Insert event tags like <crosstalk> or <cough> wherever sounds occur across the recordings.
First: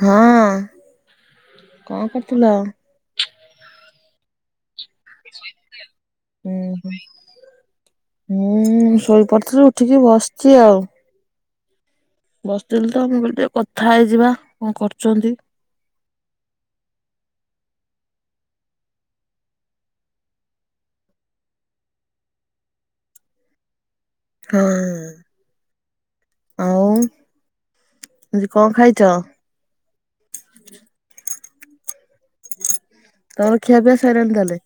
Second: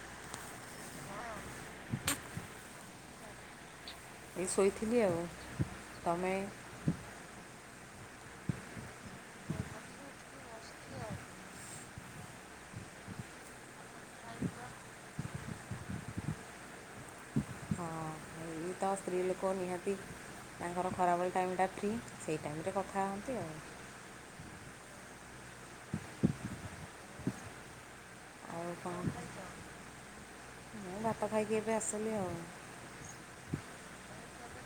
ହଁ। ଙ୍କ କରୁଥିଲ? ଏଇ ଶୋଇଥି ହୁଁ। ହୁଁ ଶୋଇପଡିଥିଲି, ଉଠିକି ବସିଛି ଆଉ। ବସିଥିଲି ତ, ମୁଁ କହିଲି ଟିକେ କଥା ହେଇଯିବା, କଣ କରୁଛନ୍ତି? ହଁ ଏଇ ତ ସ୍ତ୍ରୀ ଲୋକ ନିହାତି ତାଙ୍କର ଖରାବେଳି ଟାଇମ୍ ଟା ଫ୍ରୀ, ସେଇ ଟାଇମରେ କଥା ହୁଅନ୍ତି ଆଉ ହଁ ଆଉ। କଣ ଖାଇଛ? ଭାଇକି ଏବେ ଆସେନି ଆଉ। ତମର ଖିଆପିଆ ସଇଲାଣି ତାହେଲେ।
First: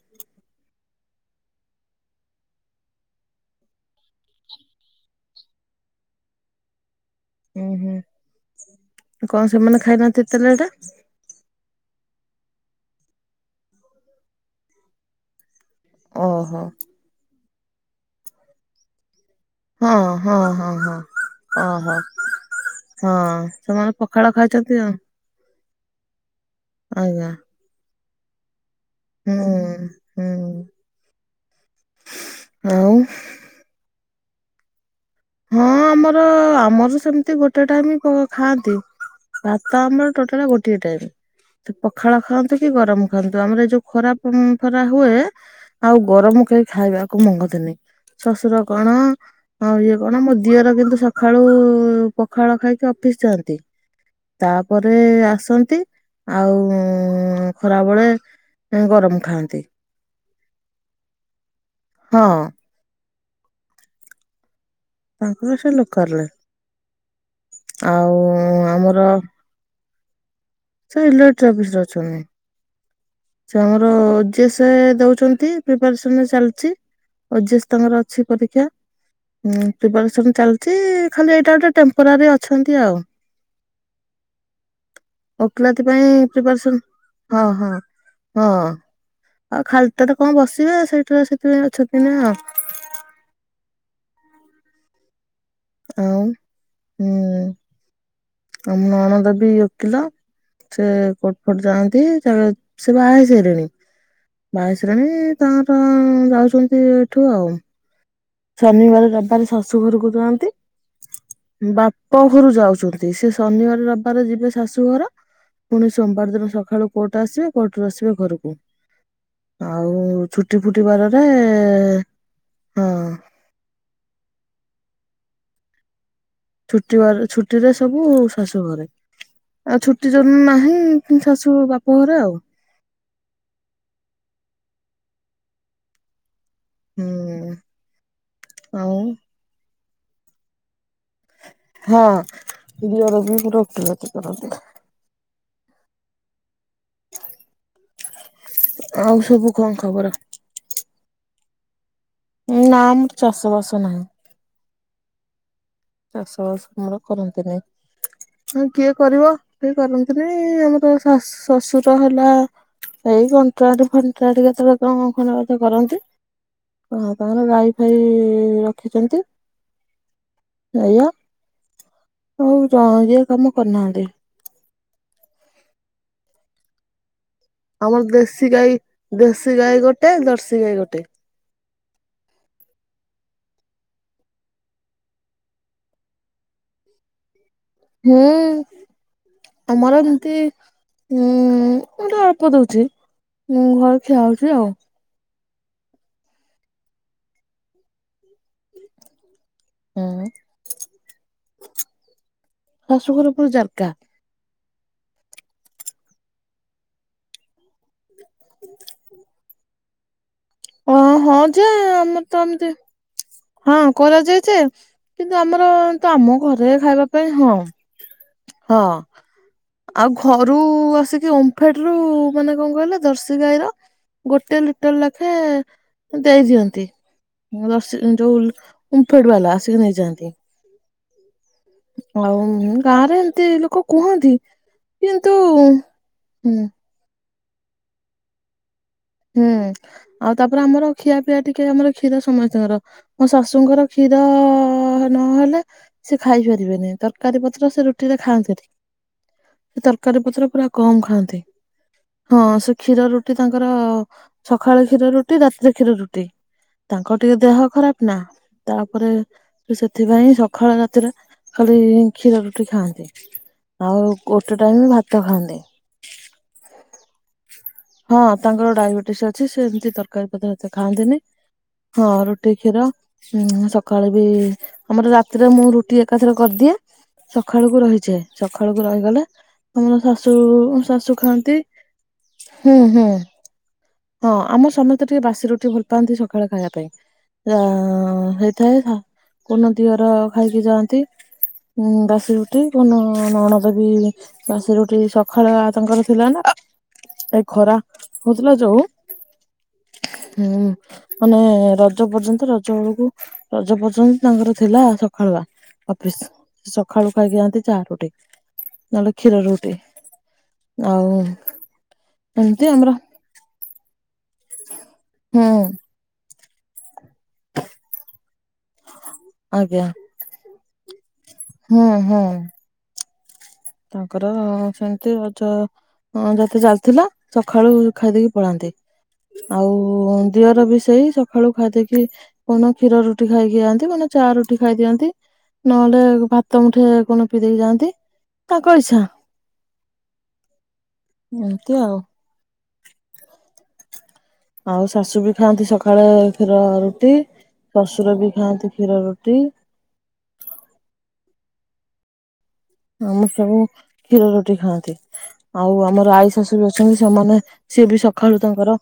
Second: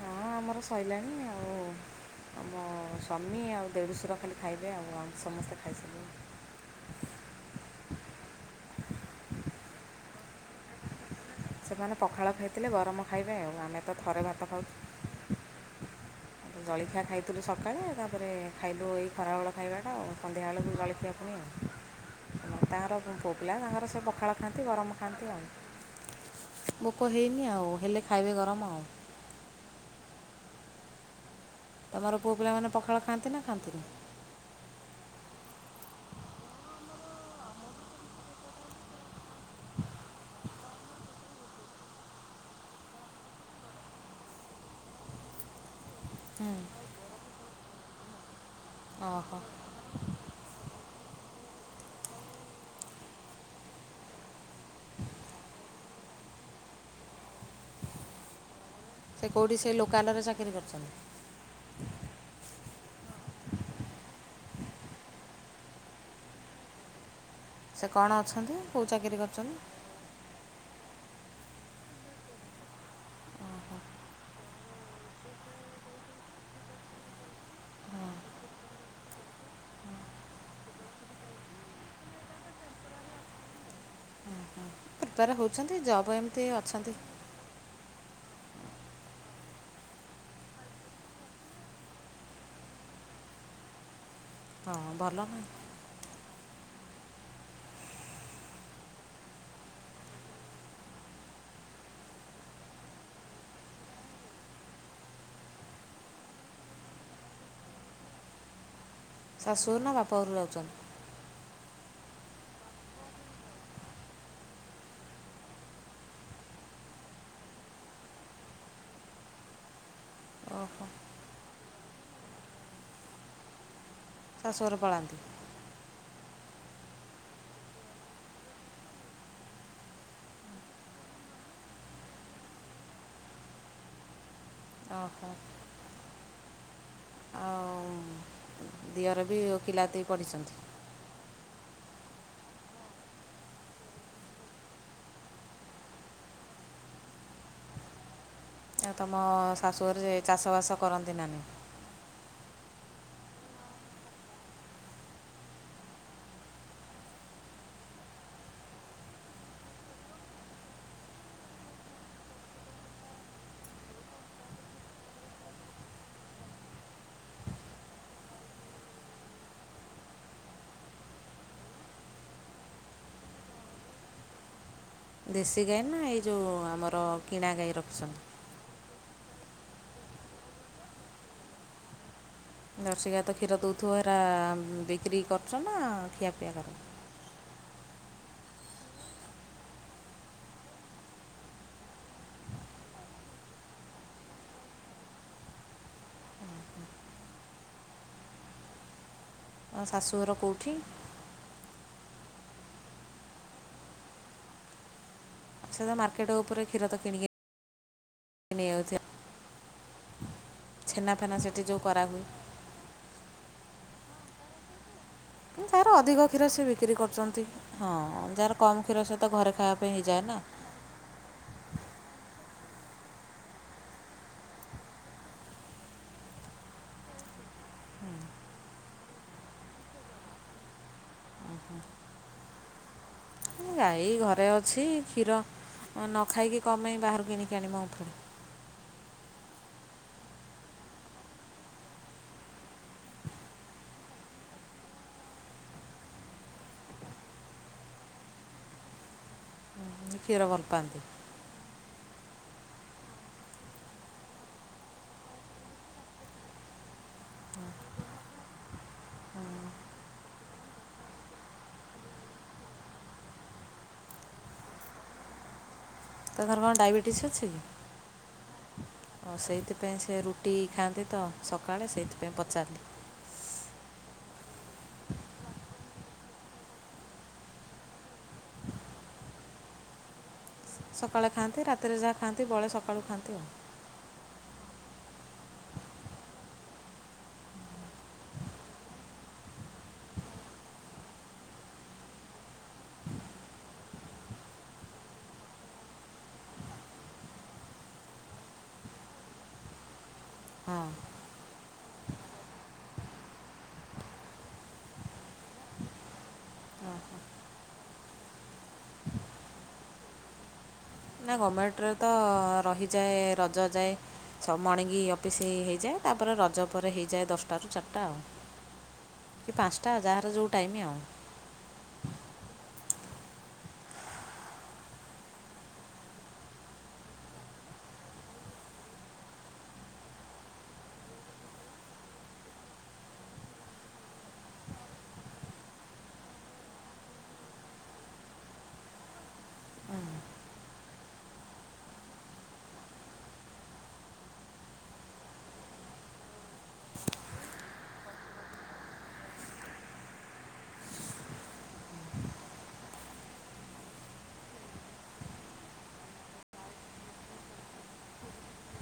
ହଁ ଆମର ସଇଲାଣି, ଆଉ ଆମ ସ୍ୱାମୀ ଆଉ ଦେଢ଼ୁଶୁର ଖାଲି ଖାଇବେ, ଆଉ ଆମ ସମସ୍ତେ ଖାଇସାରିଲୁଣି। ଓୁଁ ହୁଁ କଣ ସେମାନେ ଖାଇନାହାନ୍ତି ଏତେ ଲେଟ୍? ସେମାନେ ପଖାଳ ଖାଇଥିଲେ। ଗରମ ଖାଇବେ ଆଉ ଆମେ ତ ଥରେ ଭାତ ଖାଉଛୁ। ଓହୋ ଆଉ ହଁ ଜଳଖିଆ ଖାଇଥିଲୁ ସ ସକାଳେ ତାପରେ ଖାଇଲୁ ଏଇ ଖରାବେଳ ହଁ ଖାଇବାଟା ଆଉ ହଁ ହଁ ସନ୍ଧ୍ୟାବେଳକୁ ହଁ ଜଳଖିଆ ପୁଣି ଆଉ ଓହୋ ତାଙ୍କର ହଁ ପୁଅ ପିଲା ତାଙ୍କର ସେମାନେ ସେ ପଖାଳ ଖାଇଛନ୍ତି ଆଉ। ବୋକ ଆଜ୍ଞା ହେଇନି ଆଉ ହେଲେ ଖାଇବେ ଗରମ ଆଉ। ହୁଁ ହୁଁ। ତମର ପୁଅ ପିଲାମାନେ ଆଉ ପଖାଳ ଖାଆନ୍ତି ନା ଖାଆନ୍ତିନି? ହଁ ଆମର ଆମର ସେମିତି ଗୋଟେ ଟାଇମ ଖାଆନ୍ତି। ଭାତ ଆମର ଟୋଟାଲ ଗୋଟେ ଟାଇମ ପଖାଳ ଖାଆନ୍ତୁ କି ଗରମ ଖାଆନ୍ତୁ। ଆମର ଏ ଯୋଉ ଖରା ଫରା ହୁଏ ଆଉ ଗରମ କେହି ଖାଇବା ଆକୁ ମଙ୍ଗନ୍ତିନି ଶଶୁର କଣ ଓହୋ ଆଉ ଇଏ? କଣ ମୋ ଦିଅର କିନ୍ତୁ ସକାଳୁ ପଖାଳ ଖାଇକି ଅଫିସ୍ ଯାଆନ୍ତି। ତାପରେ ଆସନ୍ତି ଆଉ ଖରାବେଳେ ହୁଁ ଗରମ ଖାଆନ୍ତି। ବିକରି କରିଛନ୍ତିଛନ୍ତି <inaudible> ହଁ ଅଁ। ତାଙ୍କର ସେ ଲୋକାଲରେ ସେ କଅଣ ଅଛନ୍ତି। କୋଉ ଚାକିରିୀ କରୁଛନ୍ତି? ସେ ଇଲେକ୍ଟ୍ରି ଅଫିସରେ ଅଛନ୍ତି। ସେ ଓହୋ ଆମର ଓ ଜେସ ଦଉଛନ୍ତି ପ୍ରିପାରେସନ ଚାଲିଛି ଓ ଜେସ ତାଙ୍କର ଅଛି ପରୀକ୍ଷା ପ୍ରିପାରେସନ ଚାଲିଛି ଖାଲି ଏଇଟା ଗୋଟେ ଟେମ୍ପୋରାରୀ ଅଛନ୍ତି ଆଉ। ପ୍ରିପେୟାର ହେଉଛନ୍ତି ଓକିଲାତି ଜବ୍ ପାଇଁ ଏମିତି ପ୍ରିପାରେସନ ଅଛନ୍ତି ହଁ ହଁ। ହଁ ଆଉ ଖାଲିଟାରେ କଣ ବସିବେ ସେଇଠି ସେଥିପାଇଁ ଅଛନ୍ତି ଏଇନା। ହଁ ଭଲ ନା। ଆଉ ହୁଁ ଆଉ ମୋ ନଣନ୍ଦ ବି ଓକିଲ ସେ କୋଟ୍ ଫୋଟ ଯାଆନ୍ତି। ସେ ବାହା ହେଇସାଇଲେଣି ବାହା ହେଇସାଇଲେଣି ତାଙ୍କର ଯାଉଛନ୍ତି ଏଠୁ ଆଉ। ଶନି ବାରରେ ରବି ବାରେ ଶାଶୁ ନା ବାପ ଘରକୁ ଘରୁ ଯଆନ୍ତି। ଯାଉଛନ୍ତି ବାପ ଘରୁ ଯାଉଚନ୍ତି ସେ ଶନିବାର ରବିବାର ଯିବେ ଶାଶୁଘର ପୁଣି ସୋମବାର ଦିନ ସକାଳୁ କୋର୍ଟ ଆସିବେ କୋର୍ଟରୁ ଆସିବେ ଘରକୁ ଆଉ ଛୁଟି ଓହୋ ଫୁଟି ବାରରେ ହଁ। ଶାଶୁ ଘର ପଳାନ୍ତି। ଛୁଟି ବାରେ ଛୁଟିରେ ସବୁ ଶାଶୁ ଘରେ ଆଉ ଛୁଟି ଯଦି ନାହିଁ ଶାଶୁ ବାପ ଘରେ ଆଉ। ଅହ। ହୁଁ ଆଉ ଆଉ ଦିଅର ବି ଓକିଲାତି ପଢ଼ିଛନ୍ତି। ହଁ ଦିଅର ବି ମୋର ଓକିଲାତି କରନ୍ତି। ଆ ଆଉ ତମ ସବୁ କଣ ଖବର? ଶାଶୁଘରେ ଚାଷ ବାସ କରନ୍ତି ନା ନାଇଁ? ନା ଆମର ଚାଷବାସ ନାହିଁ। ଚାଷ ବାସ ଆମର କରନ୍ତି ନାଇଁ ହଁ କିଏ କରିବ କେଇ କରନ୍ତି ନାଇଁ ଆମର ଶାଶ ଶଶୁର ହେଲା ଏଇ କଣ୍ଟ୍ରାକ୍ଟ ଫଣ୍ଟ୍ରାକ୍ଟ କେତେବେଳେ କଣ ଖଣ୍ଡେ ଅଧେ କରନ୍ତି ମା ତାଙ୍କର ଗାଈ ଫାଇ ରଖିଚନ୍ତି। ଏୟା ଆଉ ଯୋଉ ଇଏ କାମ କରୁନାହାନ୍ତି। ଦେଶୀ ଗାଈନା ଏଇ ଯୋଉ ଆମର କିଣା ଗାଈ ଆମର ରଖିଛନ୍ତି ଦେଶି ଗାଈ ଦେଶୀ ଗାଈ ଗୋଟେ ଦର୍ସି ଗାଈ ଗୋଟେ। ଦର୍ସି ଗାଈ ତ କ୍ଷୀର ଦୋଉଥୁବ ହେରା ବିକ୍ରି କରୁଚ ନା ଖିଆ ପିଆ କର। ହୁଁ ଆମର ଯେମିତି ଉଁ <unintelligible> ଅଳ୍ପ ଦଉଚି ଉଁ ଖିଆ ହଉଚି ଆଉ। ହୁଁ। ଶାଶୁଘର କୋଉଠି? ଶାଶୁଘର ପୁର ଜାରକା। ଆଛା ତମେ ମାର୍କେଟ ଉପରେ କ୍ଷୀର ତ କିଣିକି ନେଇ ଯାଉଚି। ଅଁ ହଁ ଯେ ଯେଉଁ କରାହୁଏ ଆମର ତ ଏମତି ହଁ କରାଯାଏ ଯେ। କିନ୍ତୁ ଆମର ଯାହାର ତ ଅଧିକ ଆମ କ୍ଷୀର ସେ ଘରେ ବିକ୍ରି ଖାଇବା ପାଇଁ କରୁଚନ୍ତି। ହଁ ଯାହାର କମ ହଁ। କ୍ଷୀର ସେତ ଘରେ ଖାଇବା ପାଇଁ ହେଇଯାଏ ନା। ଓମଫେଡ ରୁ ମାନେ କଣ କହିଲ ଦର୍ସି ଗାଈ ର ଗୋଟେ ଲିଟର ଲ ଖେ ଦେଇ ଦିଅନ୍ତି ଦର୍ସି ଯୋଉ ଓମଫେଡ ବାଲା ଆସିକି ନେଇଯାଆନ୍ତି। ହଉ ଗାଁ ରେ ଗାଈ ଘରେ ଅଛି କ୍ଷୀର ନ ହୁଁ ଖାଇକି କଅଁପାଏଁ ବାହାରୁ କିଣି <unintelligible> ହୁଁ ଆଉ ତାପରେ ଆମର ଖିଆ ପିଆ ଟିକେ ଆମର କ୍ଷୀର ସମସ୍ତିଙ୍କର। ମୋ ଶାଶୁଙ୍କର କ୍ଷୀର ନହେଲେ ସେ ଖାଇପାରିବେନି ତରକାରୀ ପତ୍ର ସେ ରୁଟିରେ ଖାଆନ୍ତି ନି। ତରକାରୀ କ୍ଷୀର ପତ୍ର ଭଲ ପୁରା ପାଆନ୍ତି କମ ଖାଆନ୍ତି। ହଁ ସେ କ୍ଷୀର ରୁଟି ତାଙ୍କର ଅ ସକାଳେ କ୍ଷୀର ରୁଟି ରାତିରେ କ୍ଷୀର ରୁଟି। ତାଙ୍କ ଟିକେ ଦେହ ଖରାପ ନା ତାପରେ ସେଥିପାଇଁ ସକାଳେ ରାତିରେ ଖାଲି କ୍ଷୀର ରୁଟି ଖାଆନ୍ତି ଆଉ ଗୋଟେ ଟାଇମ ଭାତ ଖାଆନ୍ତି। ତାଙ୍କର କଣ ଡାଇବେଟିସ୍ ଅଛି କି? ହଁ ତାଙ୍କର ଡାଇବେଟିସ ଆଉ ଅଛି ସେ ଏମତି ସେଇଥିପାଇଁ ସେ ତରକାରୀ ପତ୍ର ରୁଟି ଏତେ ଖାଆନ୍ତି ତ ଖାଆନ୍ତିନି ସକାଳେ ହଁ ସେଇଥିପାଇଁ ରୁଟି ପଚାରିଲି କ୍ଷୀର ସକାଳେ। ଆମର ରାତିରେ ମୁଁ ରୁଟି ଏକାଥରେ କରିଦିଏ ସଖାଳକୁ ରହିଯାଏ ସଖାଳକୁ ରହିଗଲେ ଆମର ଶାଶୁ ସକାଳେ ଖାଆନ୍ତି ରାତିରେ ଯାଆ ଖାଆନ୍ତି। ବଳେ ହୁଁ ସକାଳୁ ହୁଁ ଖାଆନ୍ତି ଆଉ। ହଁ ଆମ ସମସ୍ତେ ଟିକେ ବାସି ରୁଟି ଭଲ ପାଆନ୍ତି ସଖାଳେ ଖାଇବା ପାଇଁ ଆ ହେଇଥାଏ କଉନ ଦିଅର ଖାଇକି ଯାଆନ୍ତି ଉ ବାସି ରୁଟି କଉନ ନଣଦ ବୀ ବାସି ରୁଟି ସଖାଳେ ତାଙ୍କର ଥିଲା ନା ଏ ଖରା ହଉଥିଲା ଯୋଉ ଉଁ ହଁ ମାନେ ରଜ ପର୍ଯ୍ୟନ୍ତ ରଜ ବେଳକୁ ରଜ ପର୍ଯ୍ୟନ୍ତ ତାଙ୍କର ଥିଲା ସଖାଲୁଆ, ଅଫିସ। ସଖଳୁ ଖାଇକି ଯାଆନ୍ତି ଚା ରୁଟି ନହେଲେ କ୍ଷୀର ରୁଟି। ଆଉ ତଅ ଏମିତି ଆମର ରହିଯାଏ ରଜ ଯାଏ ସା ମାଣୀଙ୍ଗି ହୁଁ ଅଫିସ ହେଇଯାଏ ତାପରେ ରଜ ଜ ପରେରେ ହେଇ ଯାଏ ଦଶଟାରୁ ଚାରିଟା। କି ଆଜ୍ଞା ପାଞ୍ଚଟା ଯାହାର ଯେଉଁ ଟାଇମ ଆଉ ହୁଁ ହୁଁ ତାଙ୍କର ସେମିତି ରଜ ଯେତେ ଚାଲିଥିଲା ସକାଳୁ ଖାଇଦେଇକି ପଳାନ୍ତି। ଆଉ ଦିଅର ବି ସେଇ ସକାଳୁ ଖାଇଦେଇକି କଣ କ୍ଷୀର ରୁଟି ଖାଇକି ଯାଆନ୍ତି କଉଦିନ ଚା ରୁଟି ଖାଇଦିଅନ୍ତି ନହେଲେ ଭାତ ମୁଠେ କୋଉଦିନ ପିଇ ଦେଇେଇକି ଯାଆନ୍ତି। ତାଙ୍କ ଇଛା। ଏମତି ଆଉ ଆଉ ଶାଶୁ ବି ଖାଆନ୍ତି ସକାଳେ କ୍ଷୀର ରୁଟି ଶ୍ୱଶୁର ବି ଖାଆନ୍ତି କ୍ଷୀର ରୁଟି ଆମର ସବୁ କ୍ଷୀର ରୁଟି ଖାଆନ୍ତି। ଆଉ ଆମର ଆଈ ଶାଶୁବି ଅଛନ୍ତି ସେମାନେ ସିଏ ବି ସକାଳୁ ତାଙ୍କର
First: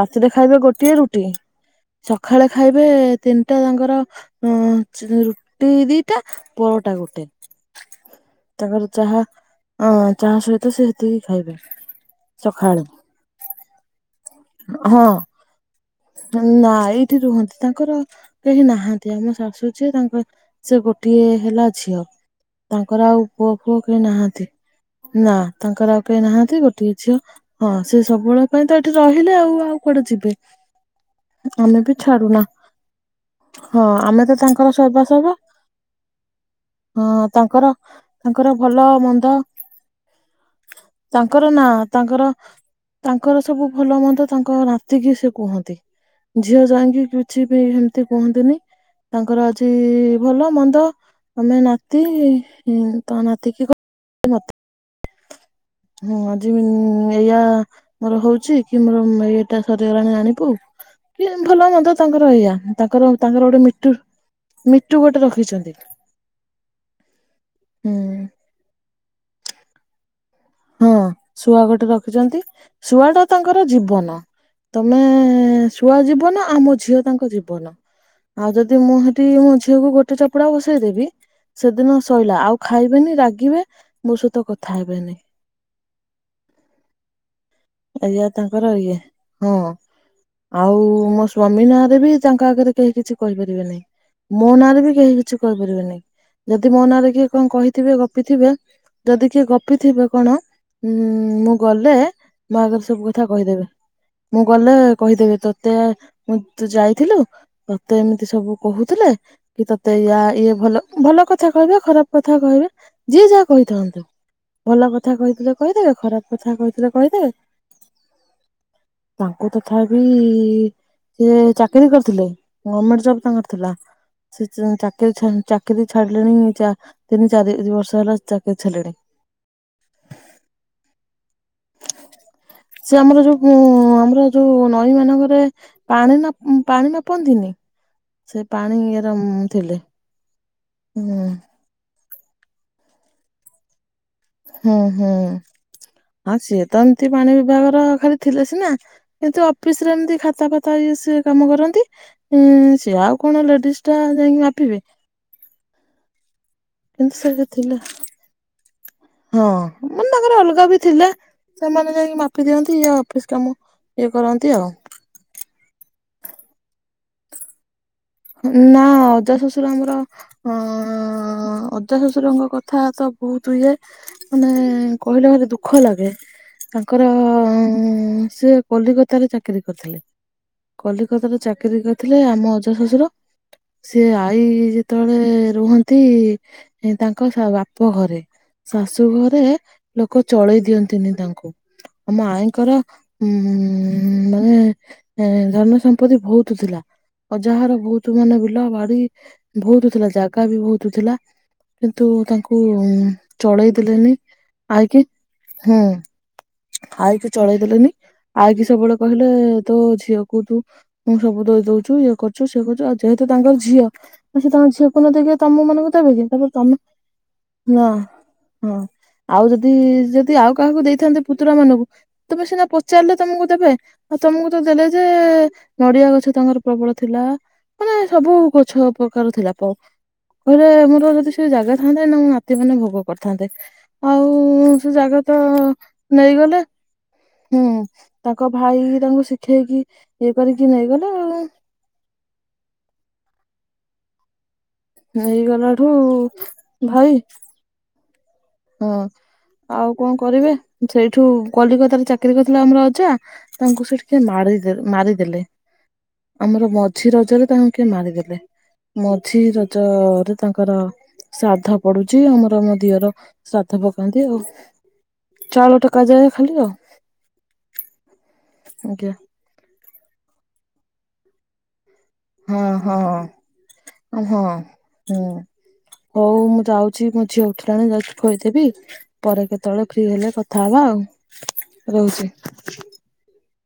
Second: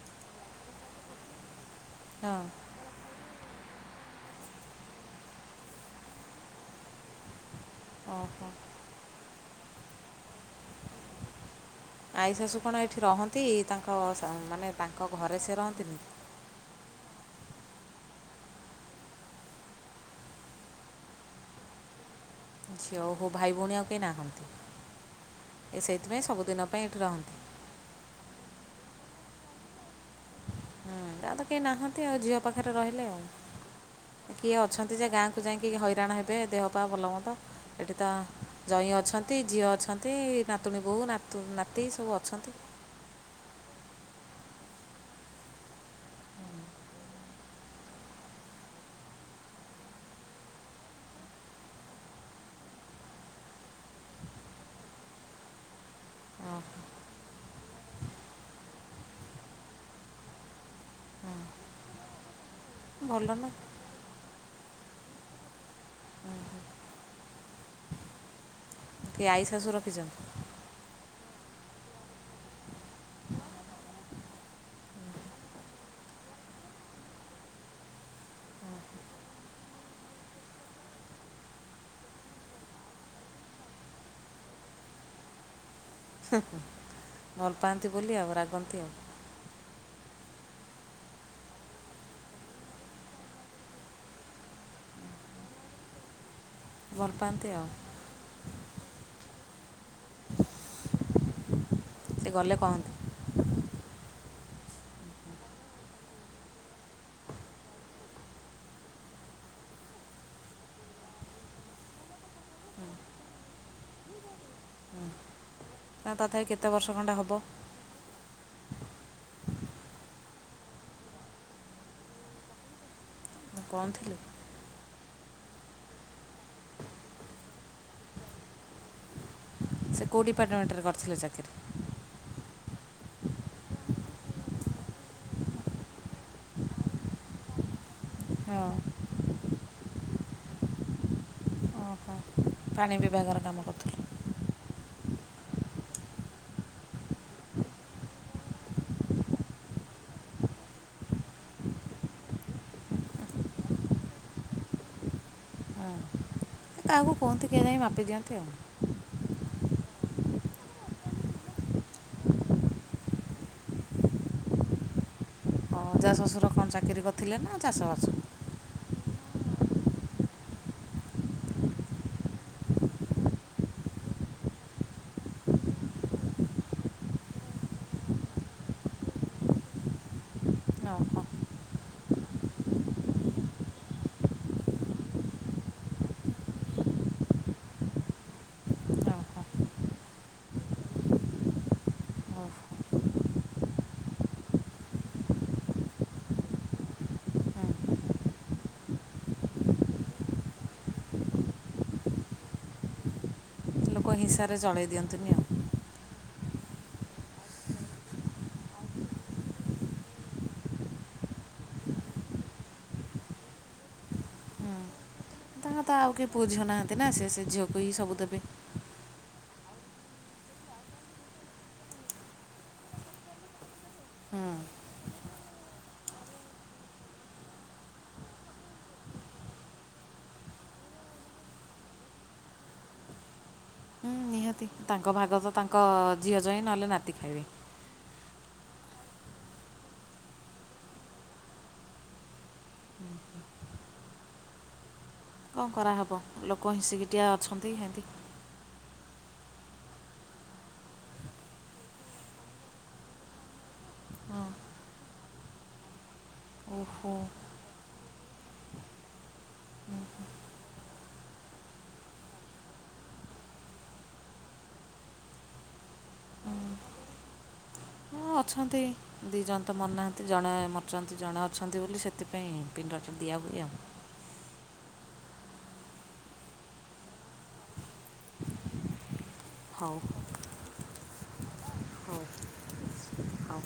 ରାତିରେ ଖାଇବେ ଗୋଟିଏ ରୁଟି ହଁ ସକାଳେ ଖାଇବେ ତିନି ଟା ତାଙ୍କର ଅ ରୁଟି ଦିଟା ପରଟା ଗୋଟେ ଓହୋ ତାଙ୍କର ଯାହା ହଁ ଚା ସହିତ ସେ ସେତିକି ଖାଇବେ ଆଇ ଶାଶୁ କଣ ସକାଳେ ଏଠି ରହନ୍ତି ତାଙ୍କ ମାନେ ହଁ ତାଙ୍କ ଘରେ ସେ ରହନ୍ତି ନା ଏଇଠି ରୁହନ୍ତି। ତାଙ୍କର କେହି ନାହାନ୍ତି ଆମ ଶାଶୁ ଯିଏ ତାଙ୍କର ସେ ଗୋଟିଏ ହେଲା ଝିଅ ଝିଅ ତାଙ୍କର ଆଉ ହଉ ଭାଇ ପୁଅ ଭଉଣୀ ଫୁଅ ଆଉ କେହି ନାହାନ୍ତି। ନା ଏ ତାଙ୍କର ଆଉ ସେଇଥିପାଇଁ କେହି ନାହାନ୍ତି ସବୁଦିନ ପାଇଁ ଗୋଟଏ ଏଠି ଝିଅ ରହନ୍ତି ହଁ ସେ ସବୁବେଳେ ମାନେ ତ ଏଠି ରହିଲେ ଆଉ ଆଉ କୁଆଡେ ଯିବେ? ତା ତ କେହି ଆମେ ବି ନାହାନ୍ତି ଆଉ ଝିଅ ଛାଡୁନା ପାଖରେ ରହିଲେ ଆଉ ହଁ ଆମେ ତ କେହି ନାହାନ୍ତି ଝିଅ ପାଖରେ ରହିଲେ ଆଉ କିଏ ତାଙ୍କର ଅଛନ୍ତି ଯେ ସର୍ବାସର୍ବା ଗାଁକୁ ଯାଇକି ହଇରାଣ ହେବେ ଦେହ ପାା ଭଲ ହଁ ମନ୍ଦ ତାଙ୍କର ଏଠି ତ ତାଙ୍କର ଭଲ ଯୋଇଁ ମନ୍ଦ ଅଛନ୍ତି ଝିଅ ଅଛନ୍ତି ନାତୁଣୀ ବୋଉ ନାତୁ ତାଙ୍କର ନା ନାତି ସବୁ ତାଙ୍କର ଅଛନ୍ତି। ତାଙ୍କର ସବୁ ଭଲ ମନ୍ଦ ତାଙ୍କ ନାତିକି ସେ କୁହନ୍। ଝିଅ ଯାଇକି କିଛି ବି ସେମିତି କୁହନ୍ତିନି ତାଙ୍କର ଆଜି ଝିଅ ଜଇଁ କି କିଛି ବି କୁହନ୍ତିନି। ଭଲ ମନ୍ଦ ତମେ ନାତି ତ ନାତିକି ମତେ ହଁ ଆଜି ଏଇଆ ମୋର ହଉଛି କି ମୋର ଏଇଟା ସରିଗଲାଣି ଜାଣିପୁ କି ଭଲ ମନ୍ଦ ତାଙ୍କର ଏଇଆ। ତାଙ୍କର ଭଲ ନା ତାଙ୍କର ଗୋଟେ ମିଟୁ ମିଟୁ ଗୋଟେ ରଖିଛନ୍ତି ହୁଁ। କିଏ ଆଈ ଶାଶୁ ରଖିଛନ୍ତି। ହଁ ଶୁଆ ଗୋଟେ ରଖିଚନ୍ତି ଶୁଆଟା ତାଙ୍କର ଜୀବନ ତମେ ଶୁଆ ଜୀବନ ଆମ ଝିଅ ତାଙ୍କ ଜୀବନ ଆଉ ଯଦି ମୁଁ ସେଠି ମୋ ଝିଅକୁ ଗୋଟେ ଚପୁଡା ବସେଇଦେବି ସେଦିନ ଶଇଲା ଆଉ ଖାଇବେନି ରାଗିବେ ମୋ ସହିତ କଥା ହେବେନି। ହୁଁହଁ ଏଇଆ ତାଙ୍କର ଇଏ ହଁ ଆଉ ମୋ ସ୍ଵାମୀ ନାଁରେ ବି ତାଙ୍କ ଆଗରେ କେହି କିଛି କହିପାରିବେ ନାହିଁ ମୋ ନାଁରେ ବି କେହି କିଛି କହିପାରିବେ ନାହିଁ। ଯଦି ମୋ ଭଲ ନାଁରେ କିଏ ପାଆନ୍ତି କଣ ଆଉ କହିଥିବେ ଗପିଥିବେ ଯଦି କିଏ ଗ ପିଇ ଥିବେ କଣ ମୁଁ ଗଲେ ସେ ଗଲେ ମୋ ଆଗରେ କହନ୍ତି ସବୁ କଥା କହିଦେବେ। ମୁଁ ଗଲେ କହିଦେବେ ତୋତେ ମୁଁ ତୁ ଯାଇଥିଲୁ ତତେ ଏମିତି ସବୁ କୋହୁଥିଲେ କି ତୋତେ ୟା ଇଏ ଭଲ ଭଲ କଥା କହିବେ ଖରାପ କଥା କହିବେ ଯିଏ ଯାହା କହିଥାନ୍ତୁ ଭଲ କଥା କହିଥିଲେ କହିଦେବେ ନା ଖରାପ ତଥାପି କଥା କେତେ ବର୍ଷ କହିଥିଲେ ଖଣ୍ଡେ ହେବ କହିଦେବେ। ତାଙ୍କୁ ତଥାପି ସେ ଚାକିରି କରିଥିଲେ ଗମେଣ୍ଟ ଜବ୍‌ ତାଙ୍କର କରିଥିଲା କ'ଣ ଥିଲୁ ସେ ଚ୍-ଚାକ୍ କିର୍ ଛନ୍ ଚାକିରୀ ଛାଡିଲେଣି ଚା ତିନି ଚାରି ବର୍ଷ ହେଲା ଚାକିରୀ ଛାଡ଼ିଲେଣି। ସେ କୋଉ ଡିପାର୍ଟମେଣ୍ଟରେ କରିଥିଲେ ଚାକିରି? ସେ ଆମର ଯୋଉ ଆମର ଯୋଉ ନଈ ମାନଙ୍କରେ ପାଣି ମା ପାଣି ନାପନ୍ତିନି ସେ ହଁ ପାଣି ଇଏ ରେ ଉଁ ଥିଲେ ହୁଁ। ଓହୋ ପାଣି ବିଭାଗର କାମ କରୁଥିଲେ। ହୁଁ ହୁଁ ସିଏ ତ ଏମିତି ପାଣି ବିଭାଗର ଖାଲି ଥିଲେ ସିନା କିନ୍ତୁ ଅଫିସ ରେ ଏମିତି ଖାତା ଫତା ଇଏ ସିଏ କାମ କରନ୍ତି। ସିଏ ଆଉ କଣ ଲେଡିସ୍‌ ଟା ଯାଇକି ମାପିବେ। କାହାକୁ କିନ୍ତୁ ସେ କୁହନ୍ତି କିଏ ଥିଲେ ଯାଇ ମାପିଦିଅନ୍ତି ହଁ ଆଉ। ମାନେ ତାଙ୍କର ଅଲଗା ବି ଥିଲା ସେମାନେ ଯାଇକି ମାପି ଦିଅନ୍ତି ଇ ଅଫିସ କାମ ଇଏ କରନ୍ତି ଆଉ। ହଁ ଅଜା ଶ୍ୱଶୁର କଣ ଚାକିରି କରିଥିଲେ ନା ଚାଷବାସ? ନା ଅଜା ଶଶୁର ଆମର ଅ ଅଜା ଶ୍ୱଶୁରଙ୍କ କଥା ତ ବୋହୁତ ଇଏ ମାନେ କହିଲେ ଭାର ଦୁଃଖ ଲାଗେ। ତାଙ୍କର ସିଏ କଲିକତାରେ ଚାକିରୀ କରିଥିଲେ ଓହୋ କଲିକତାରେ ଚାକିରୀ କରିଥିଲେ ଆମ ଅଜା ଶ୍ୱଶୁର। ସେ ଆଈ ଯେତେବେଳେ ରୁହନ୍ତି ତାଙ୍କ ଶ୍ ବାପ ଘରେ ଶାଶୁ ଘରେ ଓହୋ ଲୋକ ଚଳେଇ ଦିଅନ୍ତିନି ତାଙ୍କୁ। ଆମ ଆଈଙ୍କର ଓହୋ ଉଁ ମାନେ ଧନ ସମ୍ପତ୍ତି ବୋହୁତ ଥିଲା। ଅଜାଘର ବୋହୁତ ଯୋଉ ମାନେ ବିଲ ବାଡି ବୋହୁତ ଥିଲା ଜାଗା ବି ବୋହୁତ ଥିଲା କିନ୍ତୁ ତାଙ୍କୁ ଚଳେଇ ଦେ ଲୋକ ଲେନି ହିଂସାରେ ଆଈ ଚଳେଇ କି ଦିଅନ୍ତୁନି ଆଉ ହୁଁ। ଆଈକି ଚଳେଇ ଦେଲେନି। ଆଈ କିି ସବୁବେଳେ କହିଲେ ତୋ ଝିଅକୁ ତୁଁ ସବୁ ଦେଇଦୋଉଚୁ ଇଏ କରୁଚୁ ସିଏ କରୁଚୁ। ଆଉ ଯେହେତୁ ତାଙ୍କର ଝିଅ ସେ ତାଙ୍କ ଝିଅକୁ ନ ଦେଇକି ତ ତମ ତାଙ୍କ ମାନ ତ ଆଉ କେହି ପୁଅ ଝିଅ ନାହାଁନ୍ତି ନା ସେ ସେ ଝିଅକୁ ହି ସବୁ ଦେବେ। ହଁ ଆଉ ଯଦି ଯଦି ଆଉ କାହାକୁ ଦେଇଥାନ୍ତେ ପୁତୁରା ମାନଙ୍କୁ ତମେ ସିନା ପଚାରିଲେ ତମକୁ ଦେବେ ଆଉ ତମକୁ ହୁଁ ତ ଦେଲେ ଯେ ନଡିଆ ଗଛ ତମର ପ୍ରବଳ ଥିଲା। ମାନେ ସବୁ ଗଛ ପ୍ରକାର ଥିଲା ପା ଖରେ ମୋର ଯଦି ସେ ଜାଗା ଥାନ୍ତା ଏଇନା ମୋ ନାତି ମାନେ ଭୋଗ କରିଥାନ୍ତେ। ଆଉ ନିହାତି ସେ ତାଙ୍କ ଜାଗା ଭାଗ ତ ତାଙ୍କ ଝିଅ ନେଇଗଲେ ଜଇଁ ନହେଲେ ନାତି ଖାଇବେ। ହୁଁ ତାଙ୍କ ଭାଇ ଇ ରା ଙ୍କୁ ଶିଖେଇକି ଇଏ କରିକି ନେଇଗଲେ ଆଉ। କଣ ନେଇଗଲାଠୁ କରାହବ ଲୋକ ଭାଇ ହିଂସୀକିଟିଆ ଅଛନ୍ତି ହେନ୍ତି। ହଁ ଆଉ କଣ କରିବେ ସେଇଠୁ କଲିକତାରେ ଚାକିରି କରିଥିଲେ ଆମର ଅଜା ତାଙ୍କୁ ସେଠି କିଏ ହଁ ମାଡିଦେ ମାରିଦେଲେ ଆମର ଓହୋ ମଝି ରଜରେ ତାଙ୍କୁ କିଏ ମାରିଦେଲେ। ମଝି ରଜରେ ତାଙ୍କର ଶ୍ରାଦ୍ଧ ପଡୁଚି। ଆମର ମୋ ଦିଅର ଶ୍ରାଦ୍ଧ ପକାନ୍ତି ଆଉ। ଚାଉଳ ଟେକା ଯାଏ ଖାଲି ଆଉ। ହଁ ଅଛନ୍ତି ଆଜ୍ଞା ଦିଇଜଣ ତ ମରି ନାହାନ୍ତି। ଜଣେ ମରିଛନ୍ତି ଜଣେ ଅଛନ୍ତି ବୋଲି ସେ- ହଁ ହଁ ହଁ। ହୁଁ ହଉ ମୁଁ ଯାଉଛି ମୋ ଝିଅ ଉଠିଲାଣି ଯାଉଛି ଖୁଆଇ ଦେବି। ପରେ କେତେବେଳେ ହଉ ଫ୍ରି ହେଲେ କଥା ହବା ଆଉ। ହଉ ରହୁଛି। ହଉ